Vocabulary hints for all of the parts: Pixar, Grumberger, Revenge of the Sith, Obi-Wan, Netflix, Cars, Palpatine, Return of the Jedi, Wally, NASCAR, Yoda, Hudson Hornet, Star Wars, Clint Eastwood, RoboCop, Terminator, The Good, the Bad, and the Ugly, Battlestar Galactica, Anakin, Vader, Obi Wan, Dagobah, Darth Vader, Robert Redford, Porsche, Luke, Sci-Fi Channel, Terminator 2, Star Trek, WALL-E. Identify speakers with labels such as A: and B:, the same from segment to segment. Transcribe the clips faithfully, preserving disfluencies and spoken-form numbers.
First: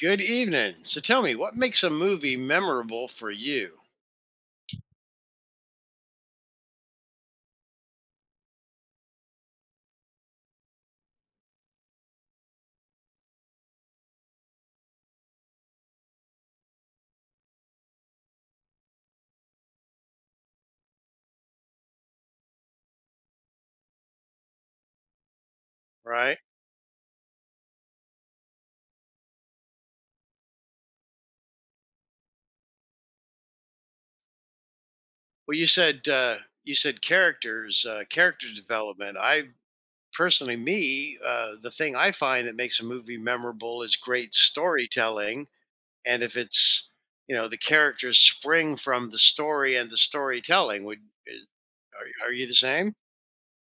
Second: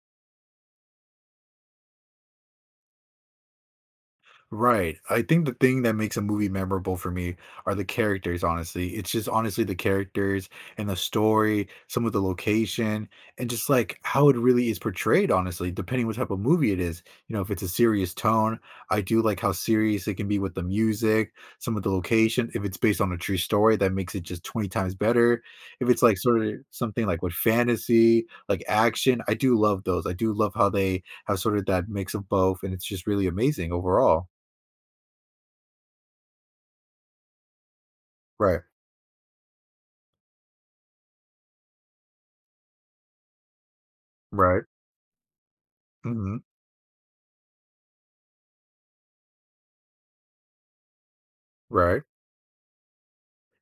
A: Good evening. So tell me, what makes a movie memorable for you?
B: Right. I think the thing that makes a movie memorable for me are the characters, honestly. It's just honestly the characters and the story, some of the location, and just like how it really is portrayed, honestly, depending what type of movie it is. You know, if it's a serious tone, I do like how serious it can be with the music, some of the location. If it's based on a true story, that makes it just twenty times better. If it's like
A: Right?
B: sort of something like with fantasy, like action, I do love those. I do love how they have sort of that mix of both, and it's just really amazing overall.
A: Well, you said uh, you said characters, uh, character
B: Right.
A: development. I personally, me, uh, the thing I find that makes a movie memorable is great
B: Right.
A: storytelling, and if
B: Mhm.
A: it's you know the characters spring from the story and the storytelling. Would is-
B: Right.
A: are, are you the same?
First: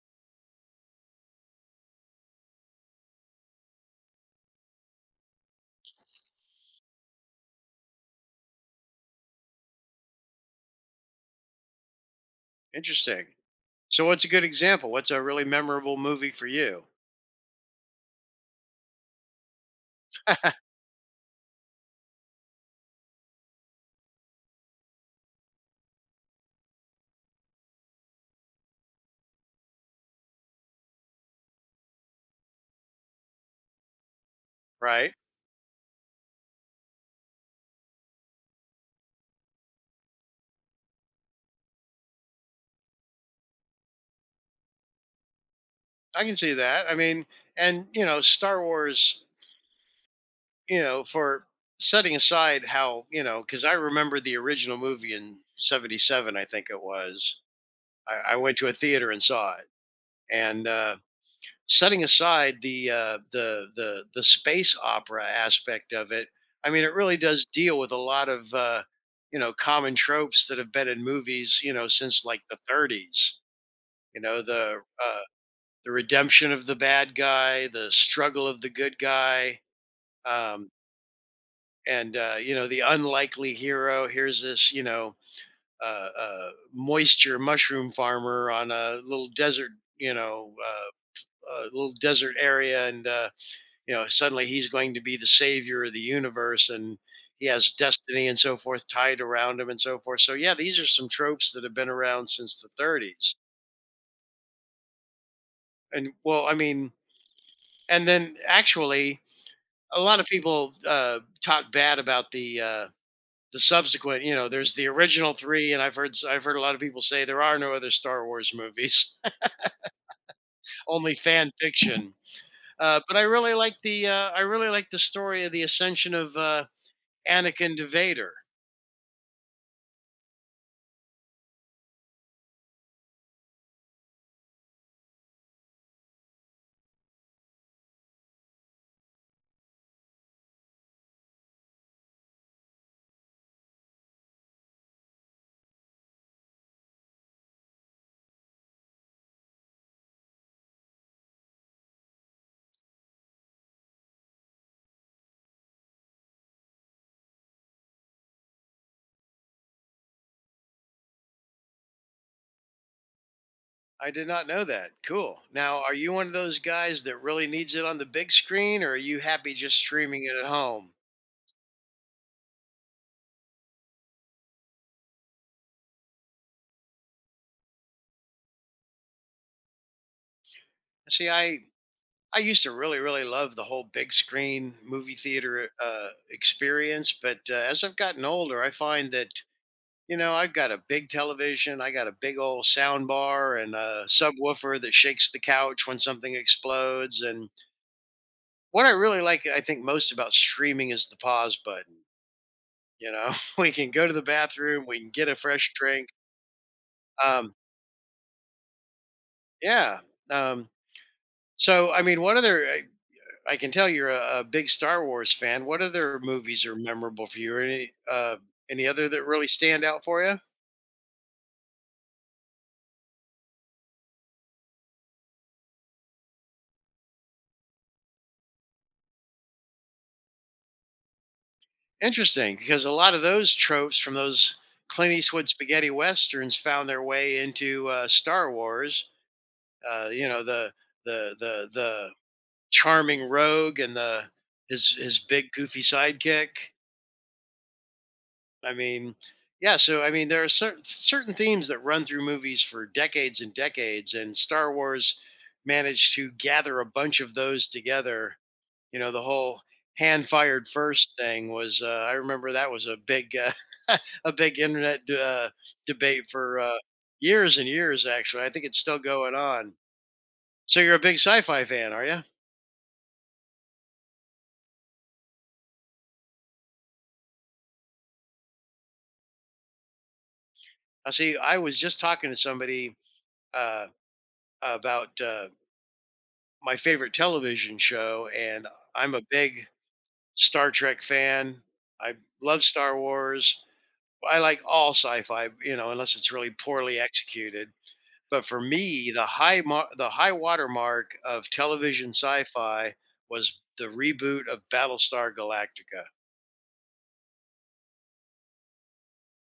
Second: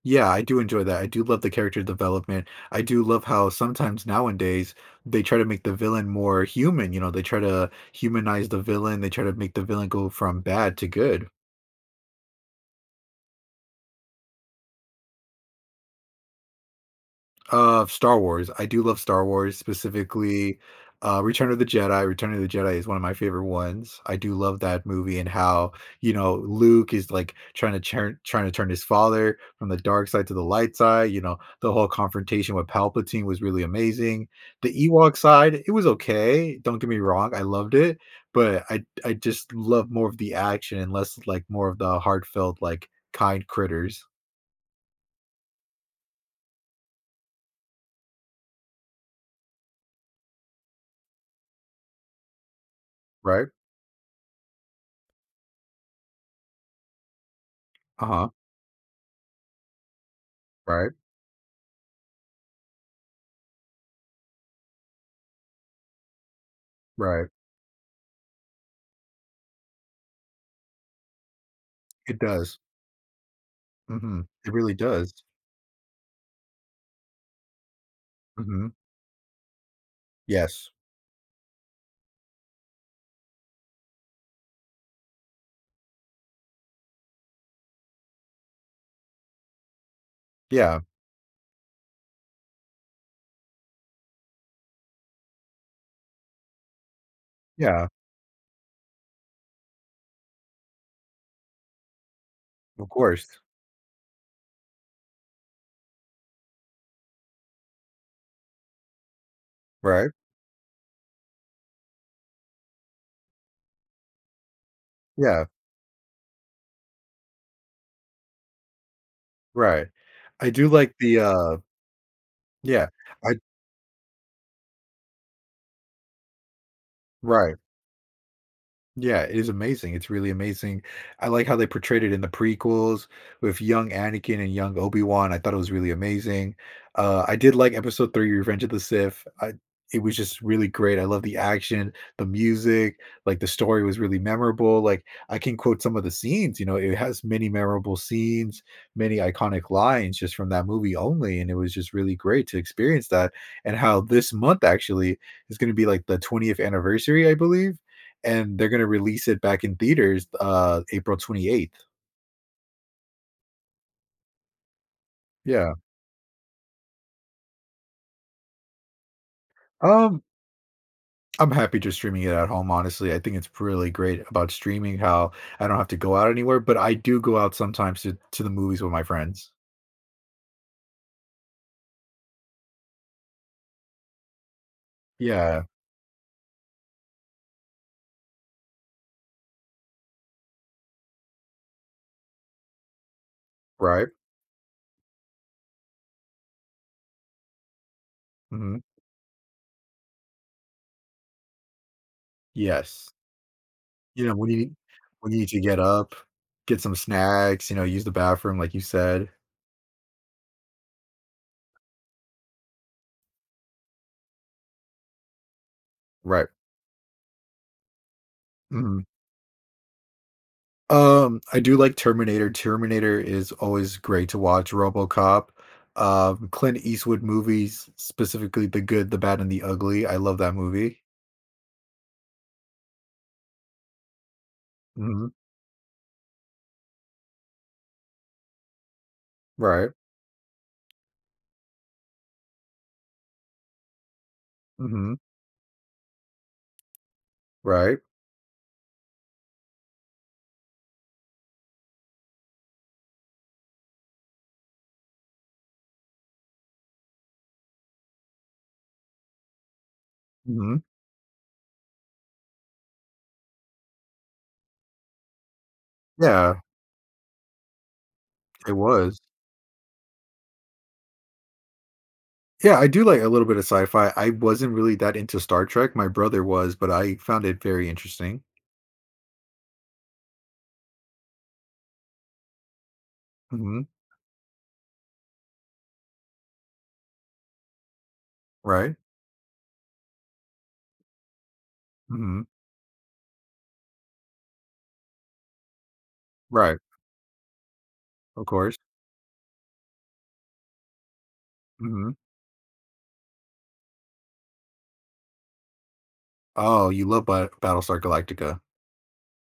B: Yeah, I do enjoy that. I do love the character development. I do love how sometimes nowadays they try to make the villain more human, you know, they try to humanize the villain, they try to make the villain go from bad to good.
A: Interesting. So what's a good example? What's a really memorable movie for you?
B: Uh, Star Wars. I do love Star Wars, specifically, uh, Return of the Jedi. Return of the Jedi is one of my favorite ones. I do love that movie and how, you know, Luke is like trying to turn trying to turn his father from the dark side to the light side. You know, the whole confrontation with Palpatine was really amazing. The
A: Right?
B: Ewok side, it was okay. Don't get me wrong, I loved it, but I I just love more of the action and less like more of the heartfelt, like kind critters,
A: I can see that. I mean, and you know, Star Wars you know, for setting aside how, you know,
B: right?
A: because I remember the original movie in seventy-seven, I think it was.
B: Uh-huh.
A: I, I went to a theater and saw it. And
B: Right,
A: uh, setting aside the, uh, the, the, the space opera aspect of it, I mean, it really
B: right.
A: does deal with a lot of, uh, you know, common tropes that have been in movies, you know,
B: It
A: since like
B: does.
A: the thirties, you
B: Mhm.
A: know,
B: It really
A: the,
B: does.
A: uh, the redemption of the bad guy, the struggle of the
B: Mhm.
A: good guy,
B: Yes.
A: um, and uh, you know the unlikely hero. Here's this you know uh, uh, moisture mushroom farmer on a little desert you know
B: Yeah.
A: uh, a little desert area, and uh, you know suddenly he's going to be the savior of the universe, and he has
B: Yeah.
A: destiny and so forth tied around him and so forth. So yeah, these are some tropes that have been around since the
B: Of course.
A: thirties. And well, I mean, and then actually a
B: Right?
A: lot of people uh, talk bad about the uh, the subsequent, you know, there's the original
B: Yeah.
A: three, and I've heard I've heard a lot of people say there are no other Star Wars movies,
B: Right. I do like
A: only
B: the,
A: fan
B: uh
A: fiction.
B: yeah.
A: Uh, but I
B: I
A: really like the uh, I really like the story of the ascension of uh,
B: right.
A: Anakin to Vader.
B: Yeah, it is amazing, it's really amazing. I like how they portrayed it in the prequels with young Anakin and young Obi-Wan, I thought it was really amazing. Uh, I did like Episode Three, Revenge of the Sith, I it was just really great. I love the action, the music, like, the story was really memorable, like, I can quote some of the scenes. You know, it has many memorable scenes, many iconic lines just from that movie only, and it was just really great to experience that, and how this month actually is gonna be, like, the twentieth anniversary, I believe, and they're gonna release it back in theaters, uh, April twenty-eighth.
A: I did not know that. Cool.
B: Yeah.
A: Now, are you one of those guys that really needs it on the big screen, or are you happy just
B: Um,
A: streaming it at home?
B: I'm happy just streaming it at home, honestly. I think it's really great about streaming how I don't have to go out anywhere, but I do go out sometimes to to the movies with my friends.
A: See, I I used to really really love the whole big screen movie
B: Yeah,
A: theater uh, experience, but uh, as I've gotten older, I find that you know, I've got a big television, I got a big old sound bar and a
B: right?
A: subwoofer that shakes the couch when something explodes. And
B: Mhm.
A: what I really like, I think, most about streaming is the pause button.
B: Yes.
A: You know, we can go to the
B: You know, when you
A: bathroom, we can get
B: when
A: a
B: you need to
A: fresh
B: get
A: drink.
B: up, get some
A: Um,
B: snacks, you know, use the bathroom like you said.
A: yeah. Um, so, I mean, what other, I, I can tell you're a, a big Star Wars fan. What other
B: Right.
A: movies are memorable for you? Or any, uh, any
B: Mhm.
A: other that really stand out for you?
B: Um, I do like Terminator. Terminator is always great to watch. RoboCop, um, Clint Eastwood movies, specifically The Good, the Bad, and the Ugly. I love that movie.
A: Interesting, because a lot of those tropes from those Clint
B: Mhm.
A: Eastwood spaghetti westerns found their way into uh, Star Wars.
B: Right.
A: Uh, you know the the the the charming rogue and the his
B: Mhm.
A: his big goofy sidekick.
B: Right.
A: I mean, yeah. So I mean, there are cer- certain themes that run through movies for decades and decades, and Star Wars managed to gather a bunch of those together you know the whole hand fired
B: Mhm.
A: first thing was uh, I remember that was a big uh, a big internet uh, debate
B: Yeah,
A: for uh, years and years. Actually I think
B: it
A: it's still
B: was.
A: going on. So you're a big sci-fi fan, are you?
B: Yeah, I do like a little bit of sci-fi. I wasn't really that into Star Trek. My brother was, but I found it very interesting.
A: I see. I was just talking to somebody uh,
B: Mhm.
A: about uh, my favorite television show, and
B: Right.
A: I'm a big Star Trek fan. I
B: Mhm.
A: love Star Wars. I like all sci-fi, you know, unless it's really
B: Right.
A: poorly executed. But
B: Of
A: for
B: course.
A: me, the high mar- the high watermark of television
B: Mhm.
A: sci-fi was the reboot of Battlestar Galactica.
B: Oh, you love Bat- Battlestar Galactica.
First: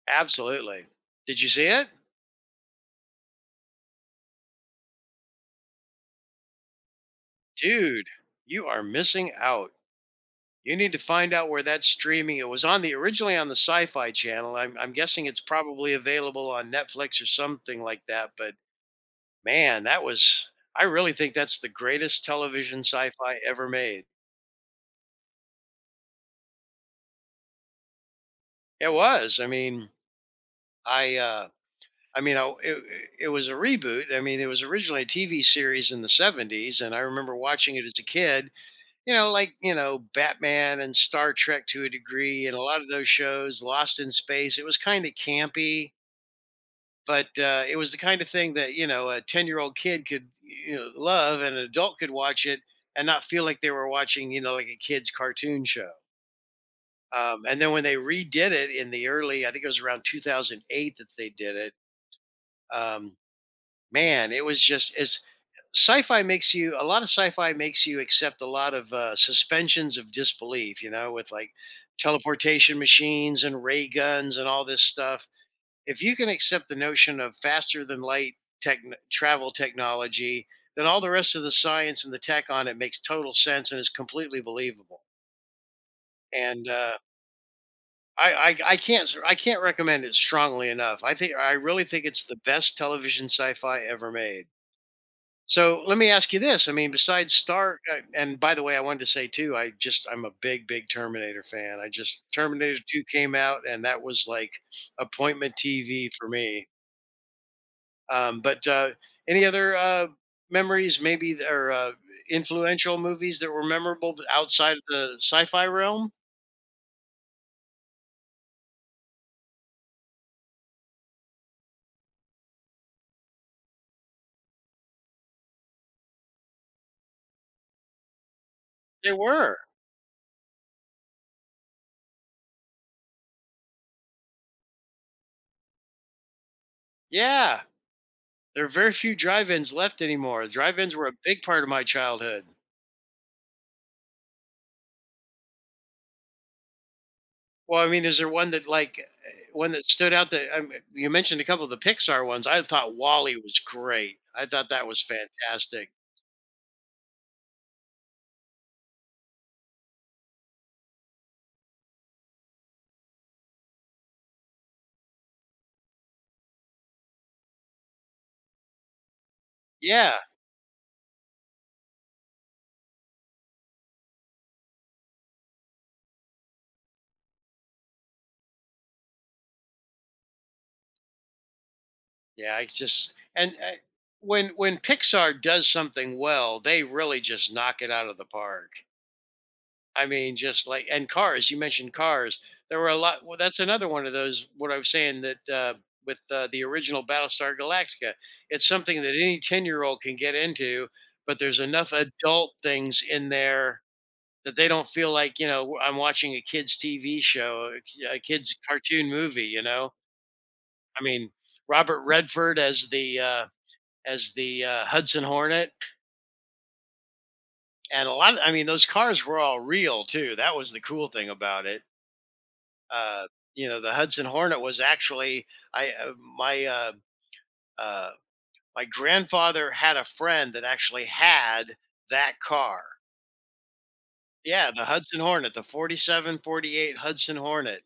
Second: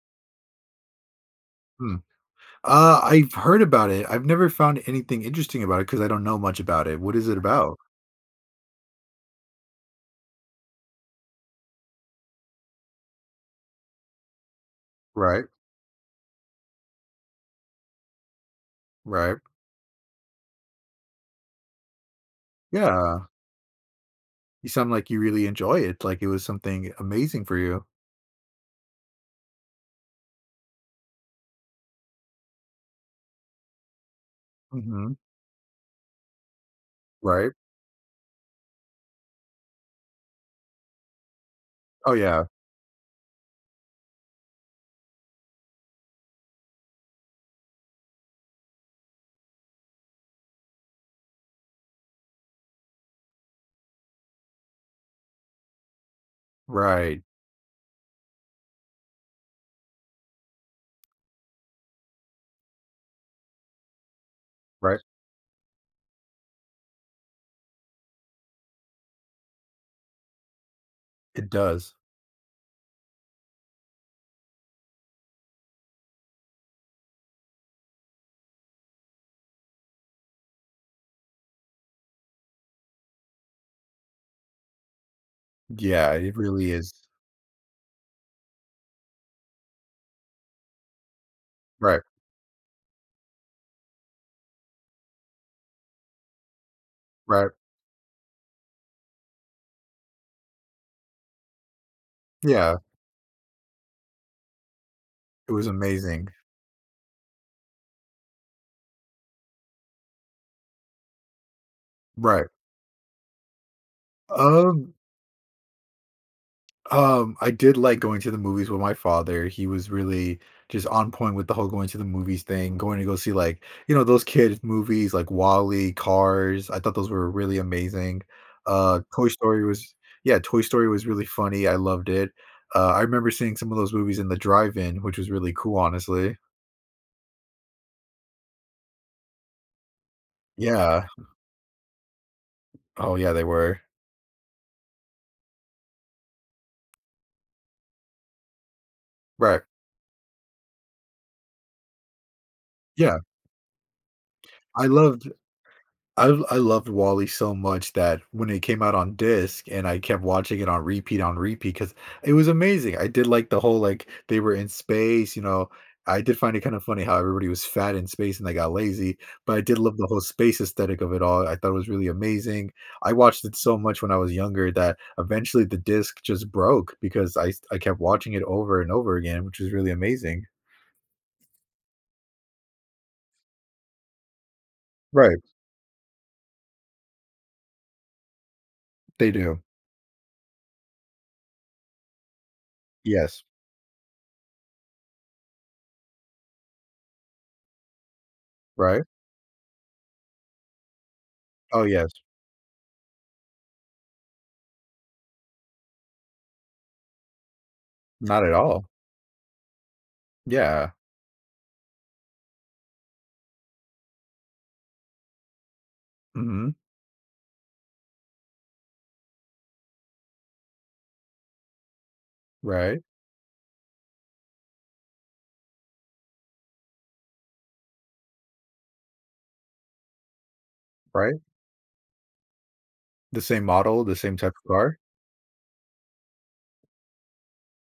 A: Absolutely. Did you see it?
B: Hmm. Uh, I've heard about it. I've never found anything interesting about it because I don't know much about it. What is it about?
A: Dude, you are missing out. You need to find out where that's streaming. It was on the originally on the Sci-Fi Channel. I'm I'm guessing it's
B: Right,
A: probably available on Netflix or something like that, but
B: right.
A: man, that was I really think that's the greatest television
B: Yeah.
A: sci-fi ever made.
B: You sound like you really enjoy it, like it was something amazing for you.
A: It was. I mean, I uh I mean, I, it, it was a reboot. I mean, it was originally a
B: Mhm.
A: T V series in the seventies, and I remember
B: Right.
A: watching it as a kid, you know, like, you know, Batman and Star Trek to a
B: Oh, yeah.
A: degree, and a lot of those shows, Lost in Space. It was kind of campy, but uh, it was the kind of thing that, you know, a ten year old kid could you know, love, and an adult could watch it and not feel like they were watching, you know, like a kid's cartoon show.
B: Right,
A: Um, and then when they redid it in the early, I think it was around two thousand eight that they did it. Um, Man, it was just
B: right.
A: it's sci-fi makes you a lot of sci-fi makes you accept a lot of uh, suspensions of disbelief, you know, with
B: It
A: like
B: does.
A: teleportation machines and ray guns and all this stuff. If you can accept the notion of faster than light tech travel technology, then all the rest of the science and the tech on it makes total sense and is completely believable.
B: Yeah, it
A: And
B: really is.
A: uh, I, I i can't i can't recommend it strongly enough. I think I really
B: Right,
A: think it's the best television sci-fi ever made. So let me ask you this. I mean, besides
B: right.
A: Star, uh, and by the way, I wanted to say too, I just, I'm a big, big Terminator fan. I just,
B: Yeah,
A: Terminator two came out and that was like
B: it
A: appointment
B: was
A: T V
B: amazing.
A: for me. Um, but uh, any other uh, memories, maybe, th- or uh,
B: Right.
A: influential movies that were memorable but outside of
B: Um
A: the sci fi realm?
B: Um, I did like going to the movies with my father. He was really just on point with the whole going to the movies thing, going to go see, like, you know, those kids movies like Wally, Cars. I thought those were really amazing. Uh,
A: They
B: Toy
A: were.
B: Story was yeah, Toy Story was really funny. I loved it. Uh, I remember seeing some of those movies in the drive-in, which was really cool, honestly.
A: Yeah. There are very few drive ins left anymore. Drive ins
B: Yeah.
A: were a big part of my childhood.
B: Oh yeah, they were.
A: Well, I mean, is there one that like eh,
B: Right.
A: one that stood out that um, you mentioned a couple of the Pixar ones. I thought
B: Yeah.
A: Wally was great. I thought
B: I
A: that was
B: loved
A: fantastic.
B: I I loved WALL-E so much that when it came out on disc and I kept watching it on repeat on repeat, because it was amazing. I did like the whole, like, they were in space, you know, I did find it kinda funny how everybody was fat in space and they got lazy, but I did love the
A: Yeah.
B: whole space aesthetic of it all. I thought it was really amazing. I watched it so much when I was younger that eventually the disc just broke because I I kept watching it over and over again, which was really amazing.
A: Yeah, it's just and uh, when when
B: Right,
A: Pixar does something well, they really just knock it out of the park.
B: they do.
A: I mean, just like and Cars, you mentioned Cars. There were a lot well,
B: Yes,
A: that's another one of those what I was saying that uh with uh, the original Battlestar Galactica, it's something
B: right?
A: that any ten-year-old can get into, but there's
B: Oh,
A: enough
B: yes.
A: adult things in there that they don't feel like, you know, I'm watching a kid's T V show, a
B: Not at
A: kid's
B: all.
A: cartoon movie, you know?
B: Yeah.
A: I mean, Robert Redford as the uh as the uh, Hudson Hornet,
B: Mhm.
A: and a lot of, I mean those cars were all real too. That was the cool thing about it.
B: Right,
A: Uh you know, the Hudson Hornet was actually I uh, my uh uh my grandfather had a friend that actually
B: right.
A: had that car.
B: The same model, the same type of
A: Yeah, the
B: car?
A: Hudson Hornet, the forty-seven forty-eight Hudson Hornet.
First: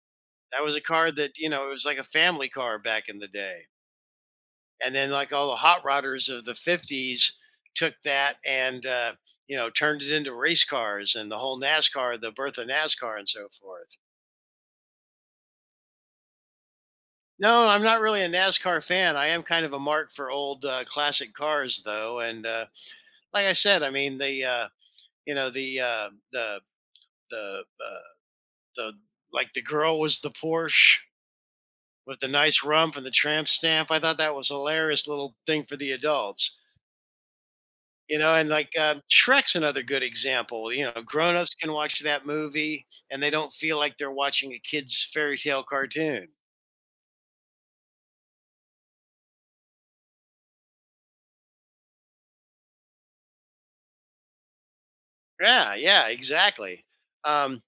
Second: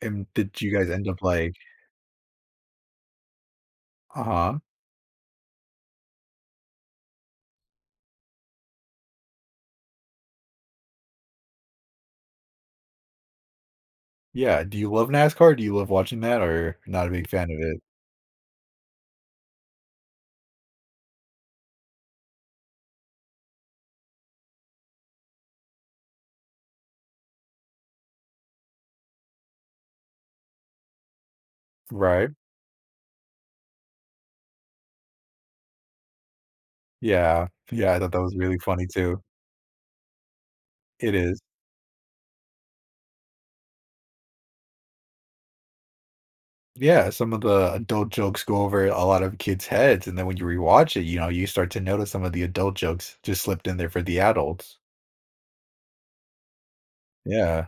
B: And did
A: That
B: you
A: was a
B: guys end
A: car
B: up
A: that, you
B: like
A: know, it was like a family car back in the day.
B: uh-huh.
A: And then like all the hot rodders of the fifties took that and uh, you know, turned it into race cars, and the whole NASCAR, the birth of NASCAR and so forth.
B: Yeah, do you love NASCAR? Do you love watching that or not a big fan of
A: No,
B: it?
A: I'm not really a NASCAR fan. I am kind of a mark for old uh, classic cars though, and uh, like I said, I mean the uh, you know, the uh the the uh, the like the girl was the Porsche with the
B: Right.
A: nice rump and the tramp stamp. I thought that was a hilarious little thing for the adults.
B: Yeah. Yeah, I thought
A: You
B: that
A: know,
B: was
A: and
B: really
A: like
B: funny
A: um,
B: too.
A: Shrek's another good example. You know,
B: It is.
A: grown-ups can watch that movie and they don't feel like they're watching a kid's fairy tale cartoon.
B: Yeah, some of the adult jokes go over a lot of kids' heads, and then when you rewatch it, you know, you start to notice some of the adult jokes just slipped in there for the adults.
A: Yeah, yeah, exactly. Um,
B: Yeah,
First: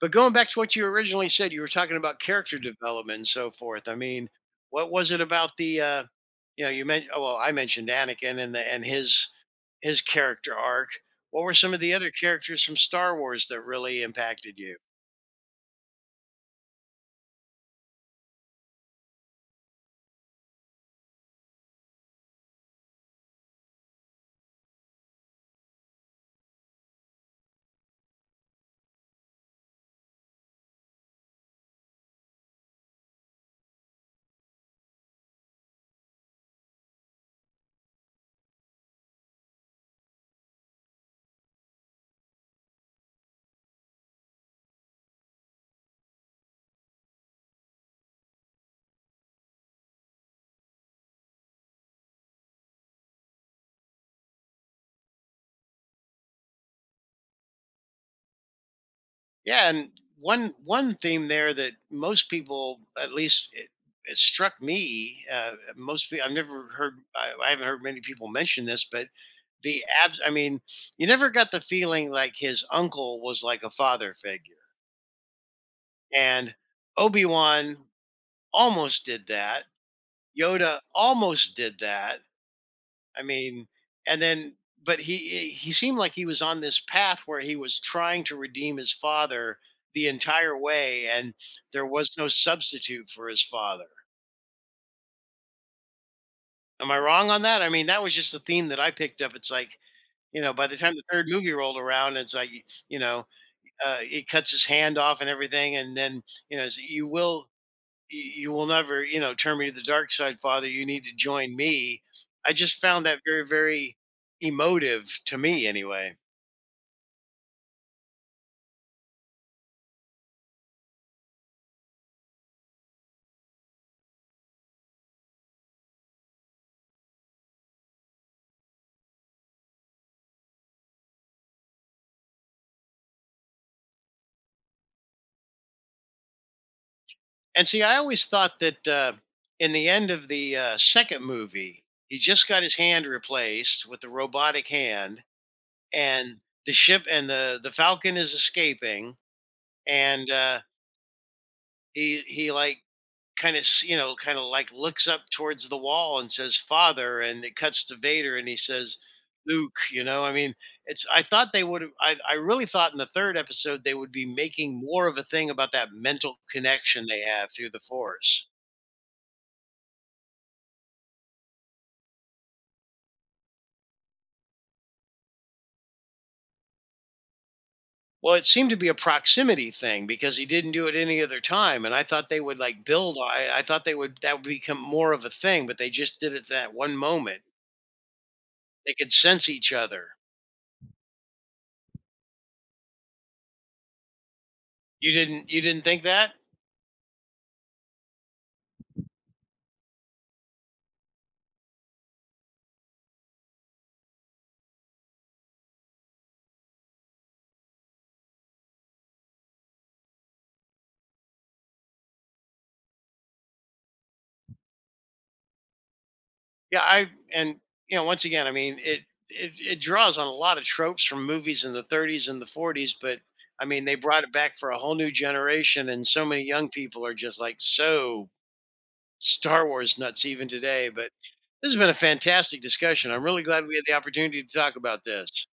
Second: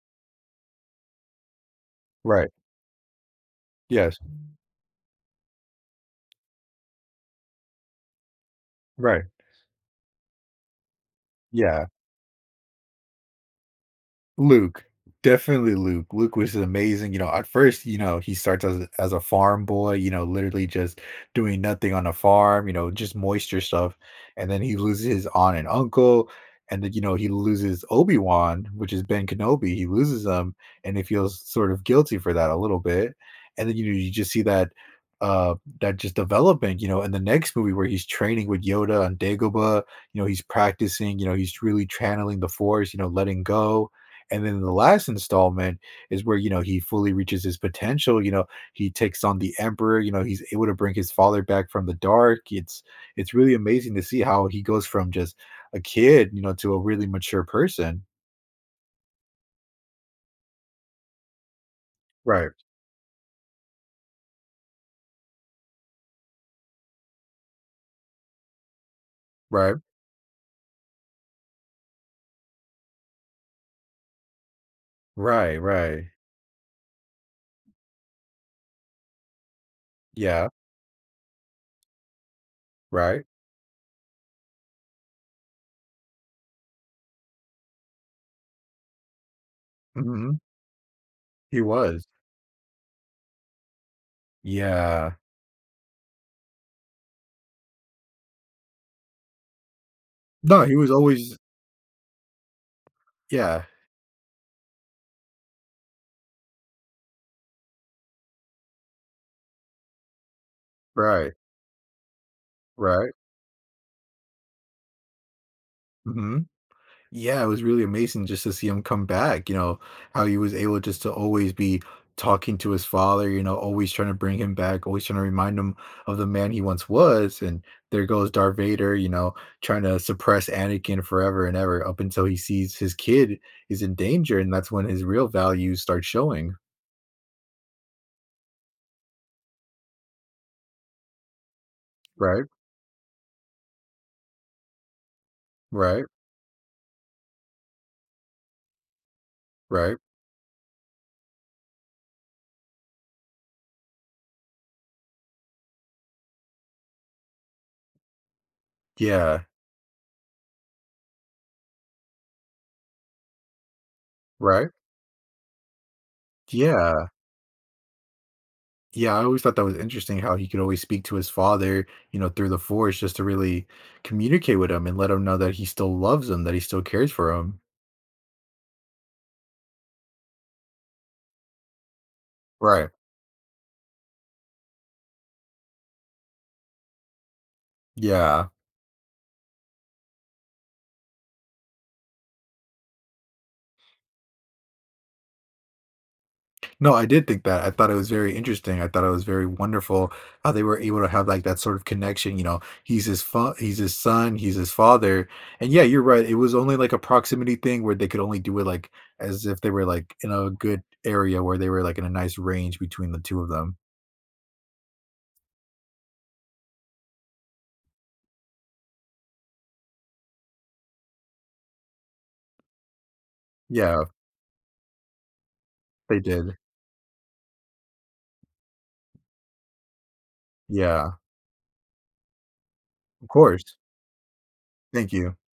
A: but going back to what you originally said, you were talking about
B: right.
A: character development and so forth. I
B: Yes,
A: mean, what was it about the uh, you know, you mentioned oh, well, I mentioned Anakin and the and
B: right.
A: his his character arc. What were some of
B: Yeah.
A: the other characters from Star Wars that really impacted you?
B: Luke, definitely Luke. Luke was amazing, you know, at first, you know, he starts as a as a farm boy, you know, literally just doing nothing on a farm, you know, just moisture stuff, and then he loses his aunt and uncle, and then, you know, he loses Obi-Wan, which is Ben Kenobi, he loses him, and he feels sort of guilty for that a little bit, and then, you know, you just see that, uh, that just development, you know, in the next movie where he's training with Yoda on Dagobah. You know, he's practicing, you know, he's really channeling the Force, you know, letting go, and then the last installment is where, you know, he fully reaches his potential. You know, he takes on the emperor. You know, he's able to bring his father back from the dark. it's it's really amazing to see how he goes from just a kid, you know, to a really mature person.
A: Yeah, and one one theme there that most
B: Right,
A: people, at least it, it struck me, uh, most people, I've never heard, I, I haven't heard many people mention this, but
B: right.
A: the abs. I mean, you never got the feeling like his uncle was like a father figure,
B: Right, right.
A: and Obi Wan almost did that.
B: Yeah.
A: Yoda almost did that. I
B: Right.
A: mean, and then, but he he seemed like he was on this path where he was trying to redeem his father the
B: Hmm.
A: entire way, and
B: He
A: there
B: was.
A: was no substitute for his father.
B: Yeah.
A: Am I wrong on that? I mean, that was just the theme that I picked up. It's like you know,
B: No,
A: by
B: he
A: the
B: was
A: time the third
B: always.
A: movie rolled around, it's like you know,
B: Yeah.
A: uh, he cuts his hand off and everything, and then you know, it's, you will you will never you know turn me to the dark side, father. You need to
B: Right,
A: join me. I just found
B: right.
A: that very very emotive to me, anyway.
B: Hmm. Yeah, it was really amazing just to see him come back, you know, how he was able just to always be talking to his father, you know, always trying to bring him back, always trying to remind him of the man he once was. And there goes Darth Vader, you know, trying to suppress Anakin forever and ever up until he sees his kid is in danger. And that's when his real values start showing.
A: And see, I always thought that uh, in the end of the uh, second movie, he
B: Right,
A: just got his hand replaced with the robotic hand,
B: right,
A: and the ship and the the Falcon is escaping,
B: right.
A: and uh, he he like kind of you know kind of like looks up towards the wall and says "Father," and it cuts to Vader, and he says
B: Yeah,
A: "Luke." You know, I mean, it's I thought they would have. I I really thought in the third episode they would be
B: right.
A: making more of a thing about that mental connection
B: Yeah.
A: they have through the Force.
B: Yeah, I always thought that was interesting how he could always speak to his father, you know, through the force just to really communicate with him and let him know that he still loves him, that he still cares for him.
A: Well, it seemed to be a proximity thing because he didn't do it any other time, and I thought they would like
B: Right.
A: build. I, I thought they would that would become more of a thing, but they just did it that one moment.
B: Yeah.
A: They could sense each other. You didn't you didn't think that?
B: No, I did think that. I thought it was very interesting. I thought it was very wonderful how they were able to have like that sort of connection. You know, he's his fa- he's his son, he's his father. And yeah, you're right. It was only like a proximity thing where they could only do it like as if they were like in a good area where they were like in a nice range between the two of them.
A: Yeah, I and you know once again, I mean it it, it draws on a lot of tropes from movies in the thirties and the forties, but I mean they
B: Yeah,
A: brought it back for a whole new generation, and
B: they
A: so many
B: did.
A: young people are just like so Star Wars nuts even today, but
B: Yeah.
A: this has been a fantastic discussion. I'm
B: Of
A: really glad
B: course.
A: we had the opportunity to talk about
B: Thank you.
A: this.